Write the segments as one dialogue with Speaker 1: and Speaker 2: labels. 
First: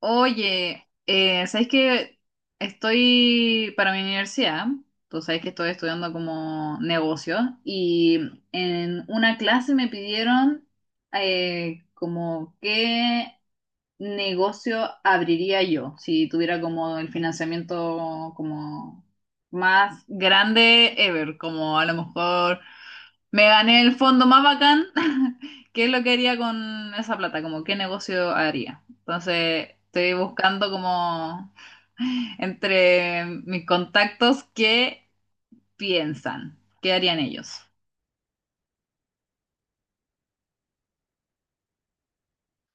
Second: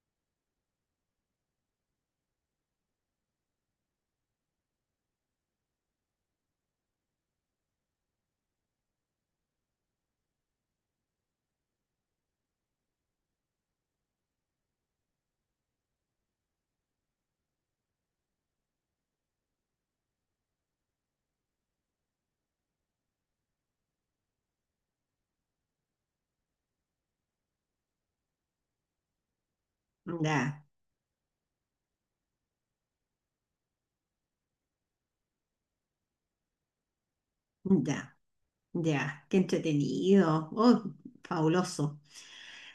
Speaker 1: Oye, ¿sabes que estoy para mi universidad, tú sabes que estoy estudiando como negocios y en una clase me pidieron como qué negocio abriría yo si tuviera como el financiamiento como más grande ever, como a lo mejor me gané el fondo más bacán. ¿Qué es lo que haría con esa plata? Como qué negocio haría. Entonces, estoy
Speaker 2: Ya,
Speaker 1: buscando como entre mis contactos qué piensan, qué harían ellos.
Speaker 2: ya, ya, qué entretenido, oh, fabuloso.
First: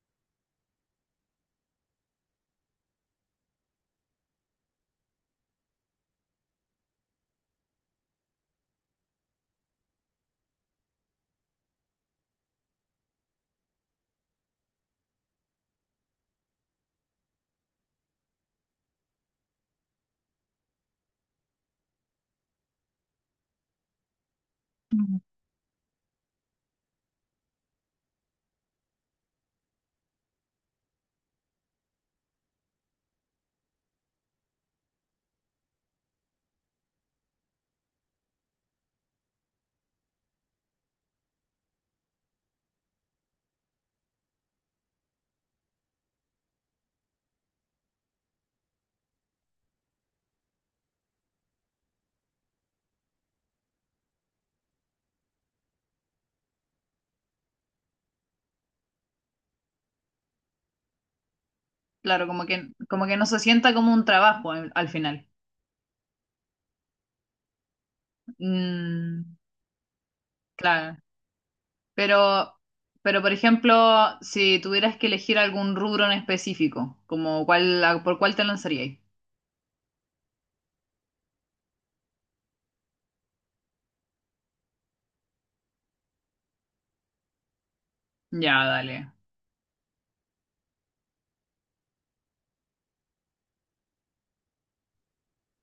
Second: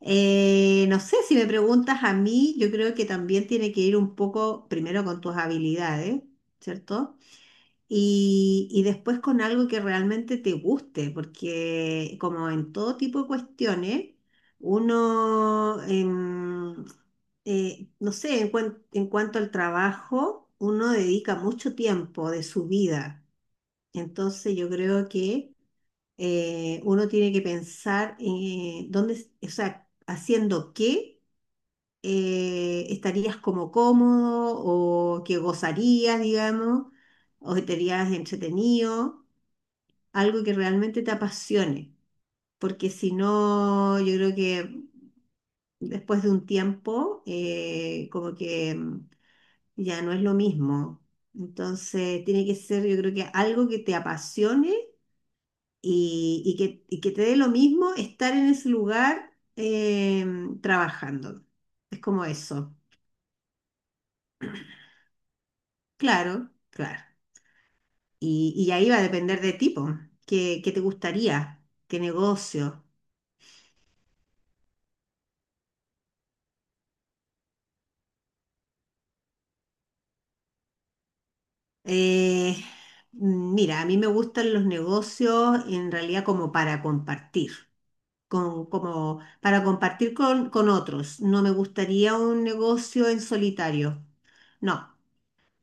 Speaker 2: No sé, si me preguntas a mí, yo creo que también tiene que ir un poco primero con tus habilidades, ¿cierto? Y después con algo que realmente te guste, porque como en todo tipo de cuestiones, uno, no sé, en cuanto al trabajo, uno dedica mucho tiempo de su vida. Entonces yo creo que uno tiene que pensar dónde, o sea, haciendo qué estarías como cómodo o que gozarías, digamos, o estarías entretenido, algo que realmente te apasione, porque si no, yo creo que después de un tiempo, como que ya no es lo mismo. Entonces, tiene que ser, yo creo que algo que te apasione y que te dé lo mismo estar en ese lugar trabajando. Es como
Speaker 1: Claro,
Speaker 2: eso.
Speaker 1: como que no se sienta como un trabajo al, al final.
Speaker 2: Claro, claro. Y ahí va a
Speaker 1: Mm,
Speaker 2: depender de tipo. ¿Qué te
Speaker 1: claro.
Speaker 2: gustaría? ¿Qué
Speaker 1: Pero,
Speaker 2: negocio?
Speaker 1: pero por ejemplo, si tuvieras que elegir algún rubro en específico, como cuál, por cuál te lanzarías.
Speaker 2: Eh, Mira, a mí me gustan los negocios en realidad como para compartir.
Speaker 1: Ya, dale.
Speaker 2: Como para compartir con otros. No me gustaría un negocio en solitario. No.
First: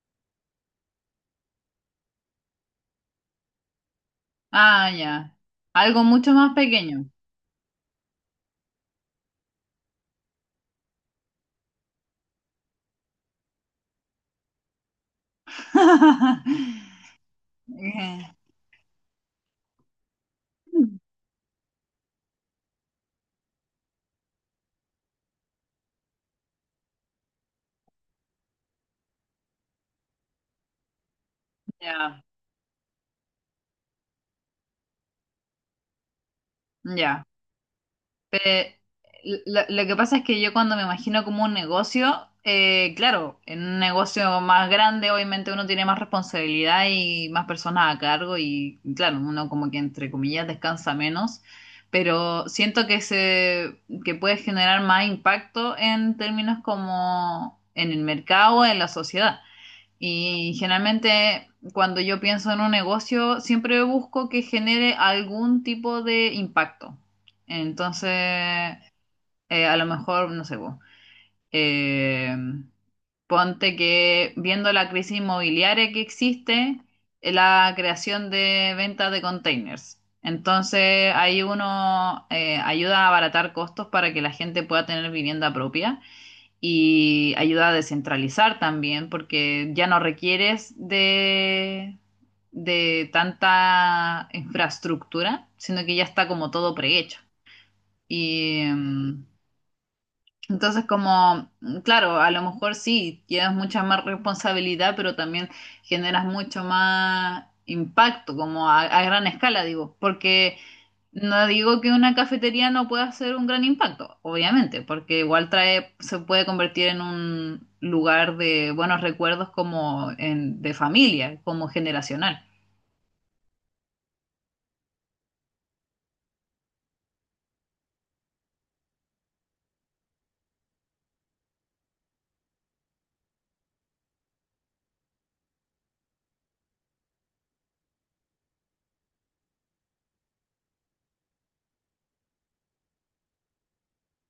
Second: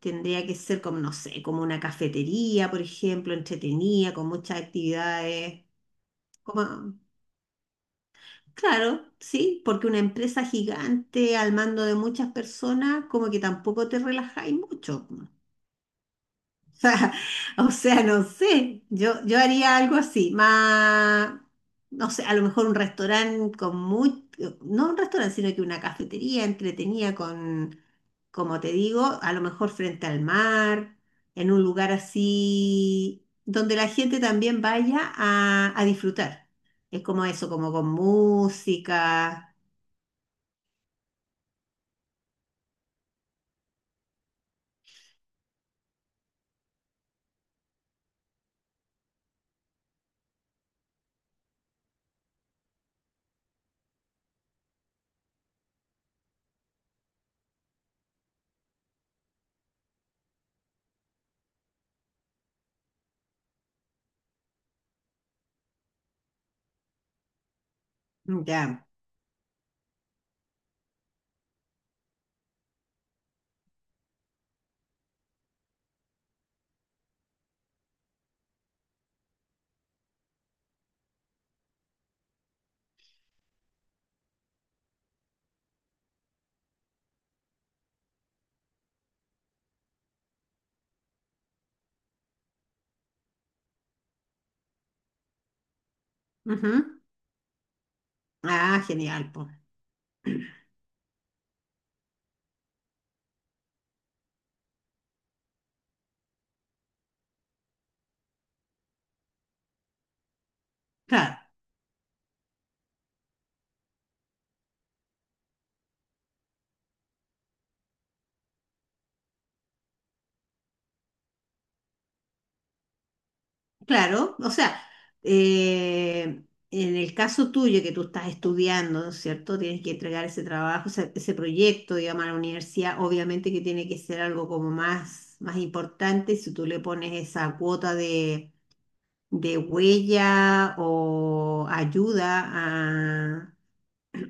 Speaker 2: Tendría que ser como, no sé, como una cafetería, por ejemplo, entretenida, con muchas
Speaker 1: Ah, ya.
Speaker 2: actividades.
Speaker 1: Algo mucho más
Speaker 2: Como,
Speaker 1: pequeño.
Speaker 2: claro, sí, porque una empresa gigante al mando de muchas personas, como que tampoco te relajáis mucho. O sea, o sea, no
Speaker 1: Eh,
Speaker 2: sé, yo haría algo así, más, no sé, a lo mejor un restaurante con muy, no un restaurante, sino que una cafetería entretenida con como te digo, a lo mejor frente al mar, en un lugar
Speaker 1: ya,
Speaker 2: así donde la gente también vaya a disfrutar. Es
Speaker 1: ya.
Speaker 2: como eso, como con
Speaker 1: Pe-
Speaker 2: música.
Speaker 1: lo que pasa es que yo cuando me imagino como un negocio, claro, en un negocio más grande obviamente uno tiene más responsabilidad y más personas a cargo y claro, uno como que entre comillas descansa menos, pero siento que se que puede generar más impacto en términos como en el mercado, en la sociedad. Y generalmente cuando yo pienso en un negocio, siempre busco que genere algún tipo de impacto. Entonces,
Speaker 2: Ya,
Speaker 1: a lo mejor, no sé, po, eh, ponte que viendo la crisis inmobiliaria que existe, la creación de ventas de containers. Entonces, ahí uno ayuda a abaratar costos para que la gente pueda tener vivienda propia y ayuda a descentralizar también, porque ya no requieres de tanta infraestructura, sino que ya está como todo
Speaker 2: ujú.
Speaker 1: prehecho. Y
Speaker 2: Ah, genial, pues.
Speaker 1: entonces, como, claro, a lo mejor sí, llevas mucha más responsabilidad, pero también generas mucho más impacto, como a gran escala, digo, porque
Speaker 2: Claro,
Speaker 1: no digo que una cafetería no pueda hacer un gran impacto, obviamente, porque igual trae, se puede convertir en un lugar de buenos recuerdos como en, de familia, como generacional.
Speaker 2: claro. O sea, eh, en el caso tuyo que tú estás estudiando, ¿no es cierto? Tienes que entregar ese trabajo, ese proyecto, digamos, a la universidad. Obviamente que tiene que ser algo como más, más importante. Si tú le pones esa cuota de huella o ayuda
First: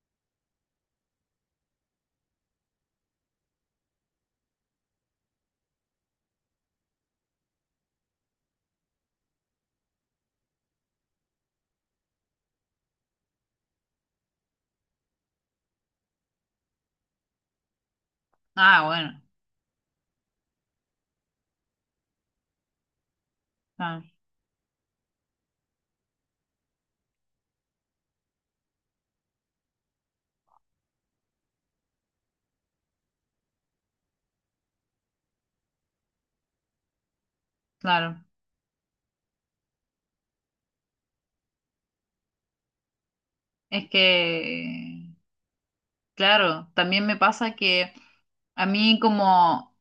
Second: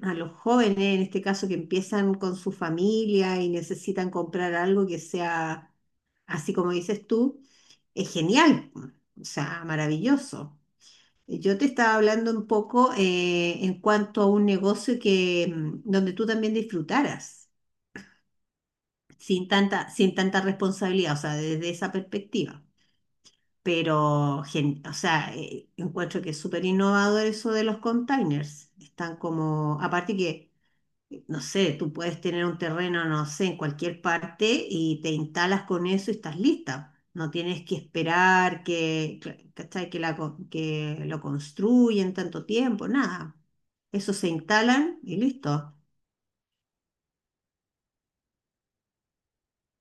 Speaker 2: a los jóvenes, en este caso que empiezan con su familia y necesitan comprar algo que sea así como dices tú, es genial, pues, o sea, maravilloso. Yo te estaba hablando un poco en cuanto a un negocio que, donde tú también disfrutaras,
Speaker 1: Ah, bueno,
Speaker 2: sin tanta, sin tanta responsabilidad, o sea, desde esa perspectiva.
Speaker 1: ah,
Speaker 2: Pero, o sea, encuentro que es súper innovador eso de los containers. Están como, aparte que, no sé, tú puedes tener un terreno, no sé, en cualquier parte y te instalas con eso y estás lista. No tienes que
Speaker 1: claro.
Speaker 2: esperar que, ¿cachai? Que, que lo construyen tanto tiempo, nada.
Speaker 1: Es
Speaker 2: Eso se instalan y
Speaker 1: que,
Speaker 2: listo.
Speaker 1: claro, también me pasa que a mí como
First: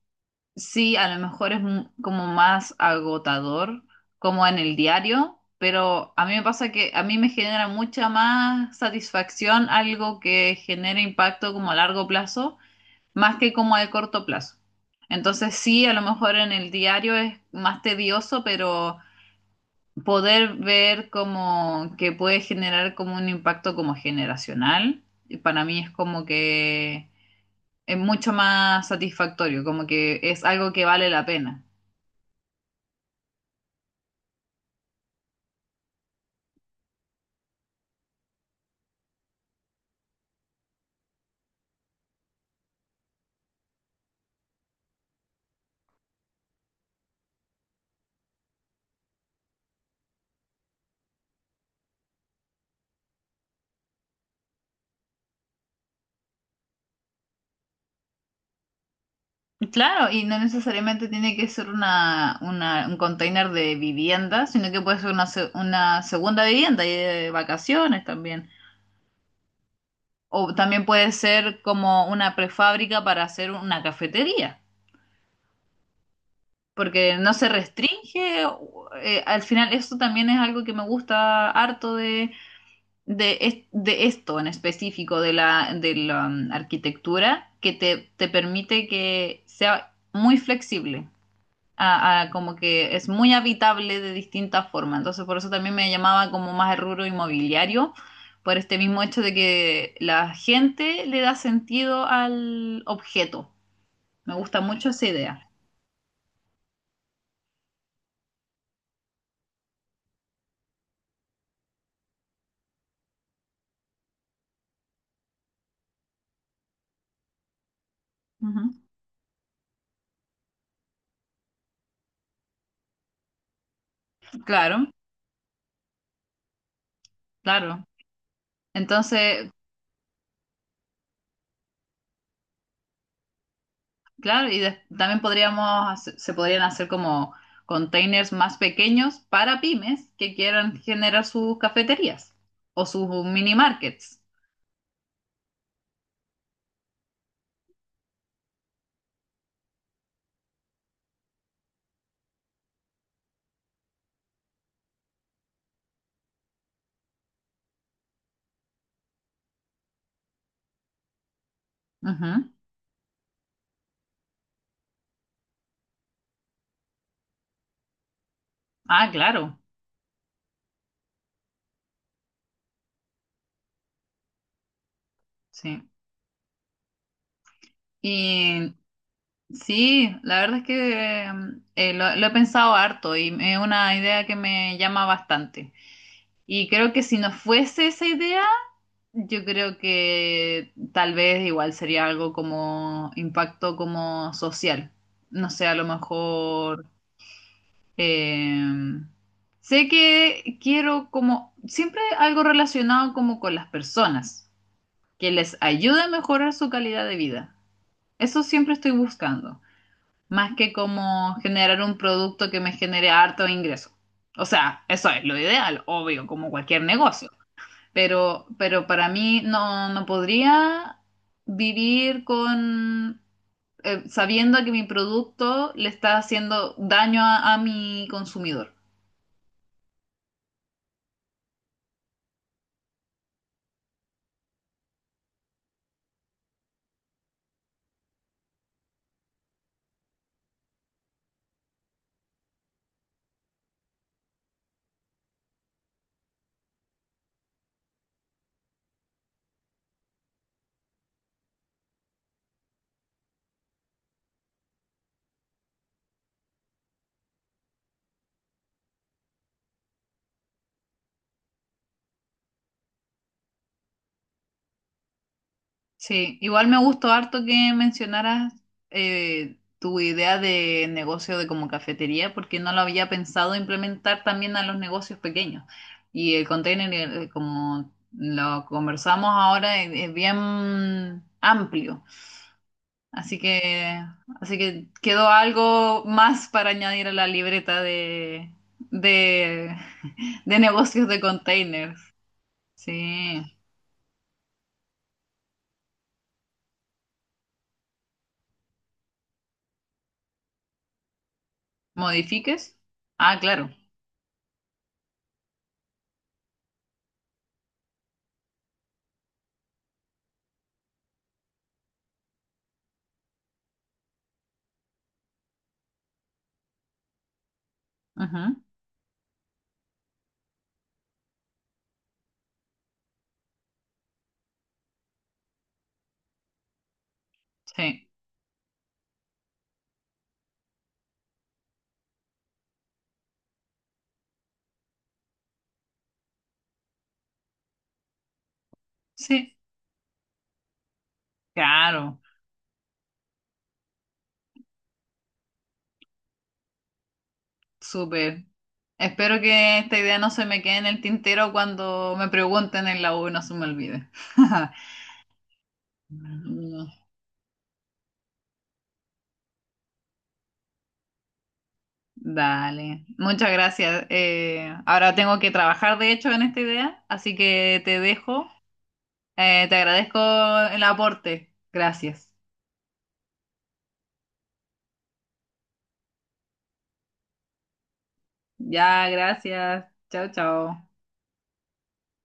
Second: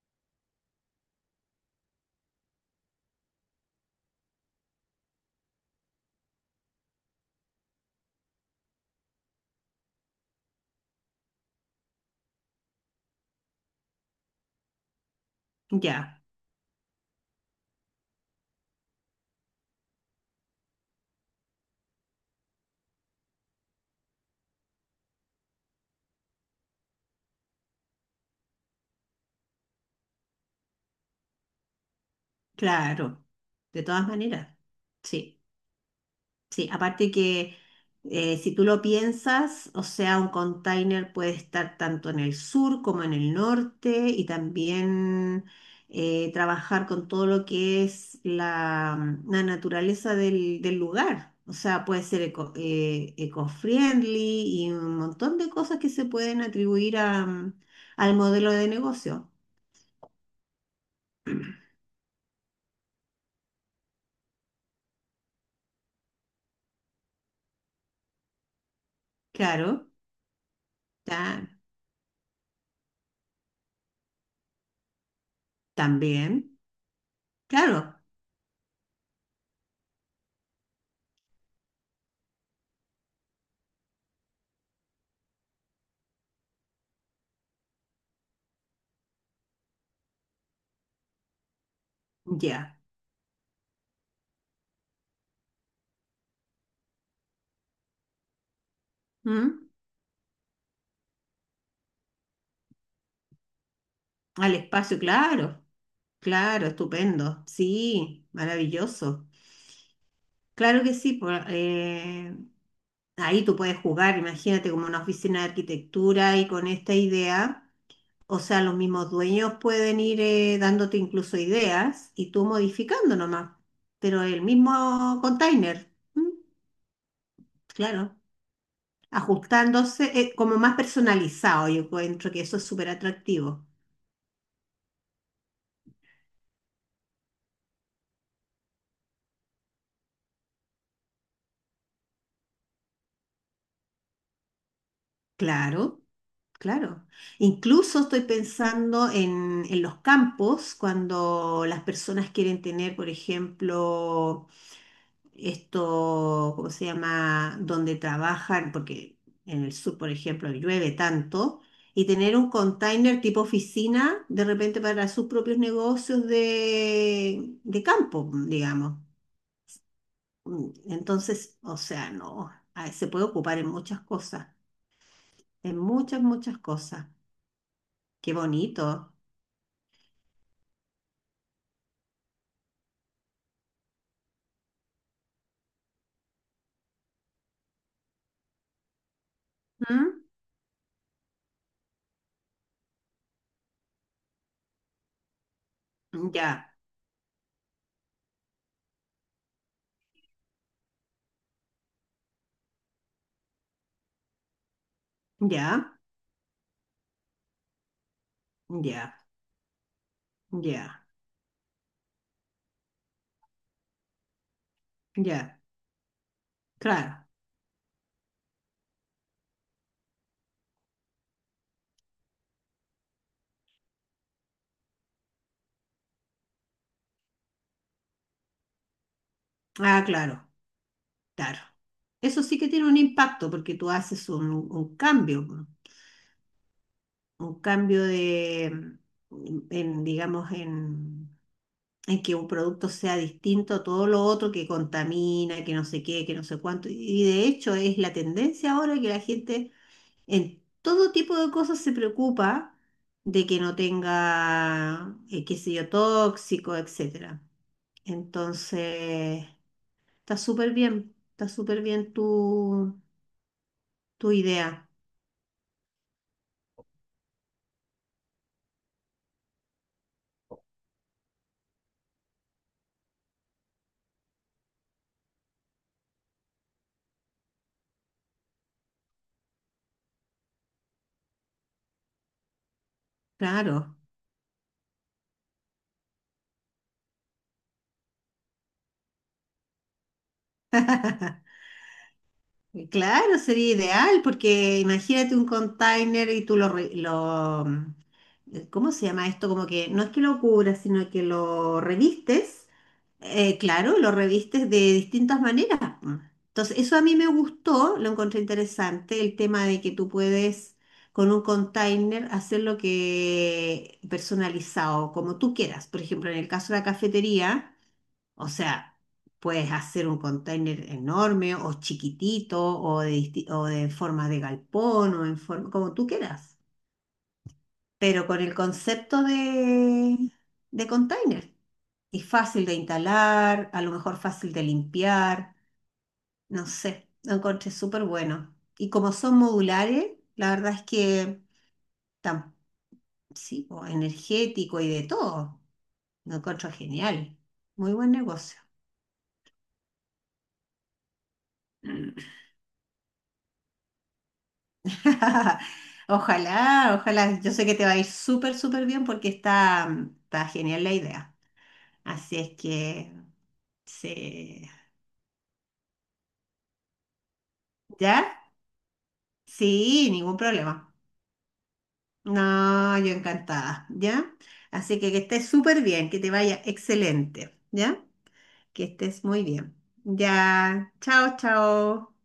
Speaker 1: sí, a lo mejor es como más agotador, como en el diario, pero a mí me pasa que a mí me genera mucha más satisfacción algo que genere impacto como a largo plazo, más que como a corto plazo. Entonces sí, a lo
Speaker 2: Ya,
Speaker 1: mejor en el diario es más tedioso, pero poder ver como que puede generar como un impacto como generacional, y para mí es como que es mucho más satisfactorio, como que es algo que vale la pena.
Speaker 2: claro. De todas maneras, sí. Sí, aparte que si tú lo piensas, o sea, un container puede estar tanto en el sur como en el norte y también trabajar con todo lo que es la, la naturaleza del, del lugar. O sea, puede ser eco, eco-friendly y un montón de cosas que se pueden atribuir a, al modelo de negocio.
Speaker 1: Claro, y no necesariamente tiene que ser una, un container de vivienda, sino que puede ser una, una segunda vivienda y de vacaciones también.
Speaker 2: Claro,
Speaker 1: O también puede
Speaker 2: ta-
Speaker 1: ser como una prefábrica para hacer una cafetería,
Speaker 2: también.
Speaker 1: porque no se
Speaker 2: Claro,
Speaker 1: restringe. Al final, eso también es algo que me gusta harto de, de esto en específico, de la arquitectura, que te permite que sea muy flexible. A como
Speaker 2: ya.
Speaker 1: que es muy habitable de distintas formas. Entonces, por eso también me llamaba como más el rubro inmobiliario, por este mismo hecho de
Speaker 2: ¿Mm?
Speaker 1: que la gente le da sentido al objeto. Me
Speaker 2: Al
Speaker 1: gusta mucho
Speaker 2: espacio,
Speaker 1: esa idea.
Speaker 2: claro. Claro, estupendo. Sí, maravilloso. Claro que sí, ahí tú puedes jugar, imagínate como una oficina de arquitectura y con esta idea, o sea,
Speaker 1: Ujú.
Speaker 2: los mismos dueños pueden ir dándote incluso ideas y tú modificando nomás, pero el
Speaker 1: Claro,
Speaker 2: mismo container, ¿m?
Speaker 1: claro.
Speaker 2: Claro,
Speaker 1: Entonces,
Speaker 2: ajustándose como más personalizado, yo encuentro que eso es súper atractivo.
Speaker 1: claro, y también podríamos, se podrían hacer como containers más pequeños para pymes que quieran generar sus cafeterías o sus mini markets.
Speaker 2: Claro, claro. Incluso estoy pensando en los campos, cuando las personas quieren tener, por ejemplo, esto, ¿cómo se llama? Donde trabajan, porque en el sur, por ejemplo, llueve tanto, y tener un
Speaker 1: Ujú.
Speaker 2: container tipo oficina, de repente para sus propios negocios de campo, digamos.
Speaker 1: Ah, claro,
Speaker 2: Mm, entonces, o sea, no, ah, se puede ocupar en muchas cosas, en
Speaker 1: sí.
Speaker 2: muchas, muchas cosas. Qué
Speaker 1: Y
Speaker 2: bonito.
Speaker 1: sí, la verdad es que lo he pensado harto y es una idea que me llama bastante. Y creo que si no fuese esa idea, yo creo
Speaker 2: ¿Mm?
Speaker 1: que tal vez igual sería algo como impacto como social. No sé, a lo
Speaker 2: Ya,
Speaker 1: mejor eh, sé que quiero como siempre algo relacionado como con las personas, que les
Speaker 2: ya,
Speaker 1: ayude a mejorar su calidad de vida. Eso siempre estoy
Speaker 2: ya,
Speaker 1: buscando, más que
Speaker 2: ya,
Speaker 1: como generar un producto que me genere harto ingreso. O sea, eso es lo
Speaker 2: ya.
Speaker 1: ideal, obvio, como cualquier
Speaker 2: Claro.
Speaker 1: negocio. Pero para mí no, no podría vivir con sabiendo que mi producto le está haciendo daño a mi consumidor.
Speaker 2: Ah, claro, claro. Eso sí que tiene un impacto porque tú haces un cambio de, en, digamos, en que un producto sea distinto a todo lo otro que contamina, que no sé qué, que no sé cuánto. Y de hecho es la tendencia ahora que la gente en todo tipo de cosas se preocupa de que no tenga, qué sé yo, tóxico, etcétera. Entonces, está súper bien tu, tu idea.
Speaker 1: Sí, igual me gustó harto que mencionaras tu idea de negocio de como cafetería, porque no lo había pensado implementar también a los negocios pequeños. Y el container, como lo conversamos ahora, es bien amplio. Así
Speaker 2: Claro.
Speaker 1: que, así que quedó algo más para añadir a la libreta de, de negocios de containers.
Speaker 2: Claro,
Speaker 1: Sí,
Speaker 2: sería ideal, porque imagínate un container y tú lo, ¿cómo se llama esto? Como que no es que lo cubras, sino que lo revistes,
Speaker 1: modifiques. Ah, claro.
Speaker 2: claro, lo revistes de distintas maneras, po. Entonces, eso a mí me gustó, lo encontré interesante, el tema de que tú puedes con un container hacer lo que personalizado, como tú quieras. Por ejemplo, en el caso de la cafetería, o
Speaker 1: Ujú,
Speaker 2: sea, puedes hacer un container enorme o chiquitito o de, o de forma de galpón o en forma, como tú quieras
Speaker 1: sí.
Speaker 2: pero con el concepto de container. Y fácil de instalar, a lo mejor fácil de limpiar, no sé, lo encontré súper bueno. Y como son
Speaker 1: Sí,
Speaker 2: modulares, la verdad es que
Speaker 1: claro,
Speaker 2: tan, sí, po, energético y de todo, lo encuentro genial. Muy buen
Speaker 1: súper.
Speaker 2: negocio.
Speaker 1: Espero que esta idea no se me quede en el tintero cuando me pregunten en la U y no se me olvide. Mm,
Speaker 2: Ojalá, ojalá, yo sé que te va a ir súper, súper bien porque está, está genial la idea. Así es
Speaker 1: dale,
Speaker 2: que,
Speaker 1: muchas gracias.
Speaker 2: sí.
Speaker 1: Ahora tengo que trabajar, de hecho, en esta idea, así que te
Speaker 2: ¿Ya?
Speaker 1: dejo. Te
Speaker 2: Sí,
Speaker 1: agradezco
Speaker 2: ningún
Speaker 1: el
Speaker 2: problema.
Speaker 1: aporte. Gracias.
Speaker 2: No, yo encantada, ¿ya? Así que estés súper bien, que te vaya excelente, ¿ya? Que
Speaker 1: Ya,
Speaker 2: estés muy bien.
Speaker 1: gracias. Chao, chao.
Speaker 2: Ya, chao, chao.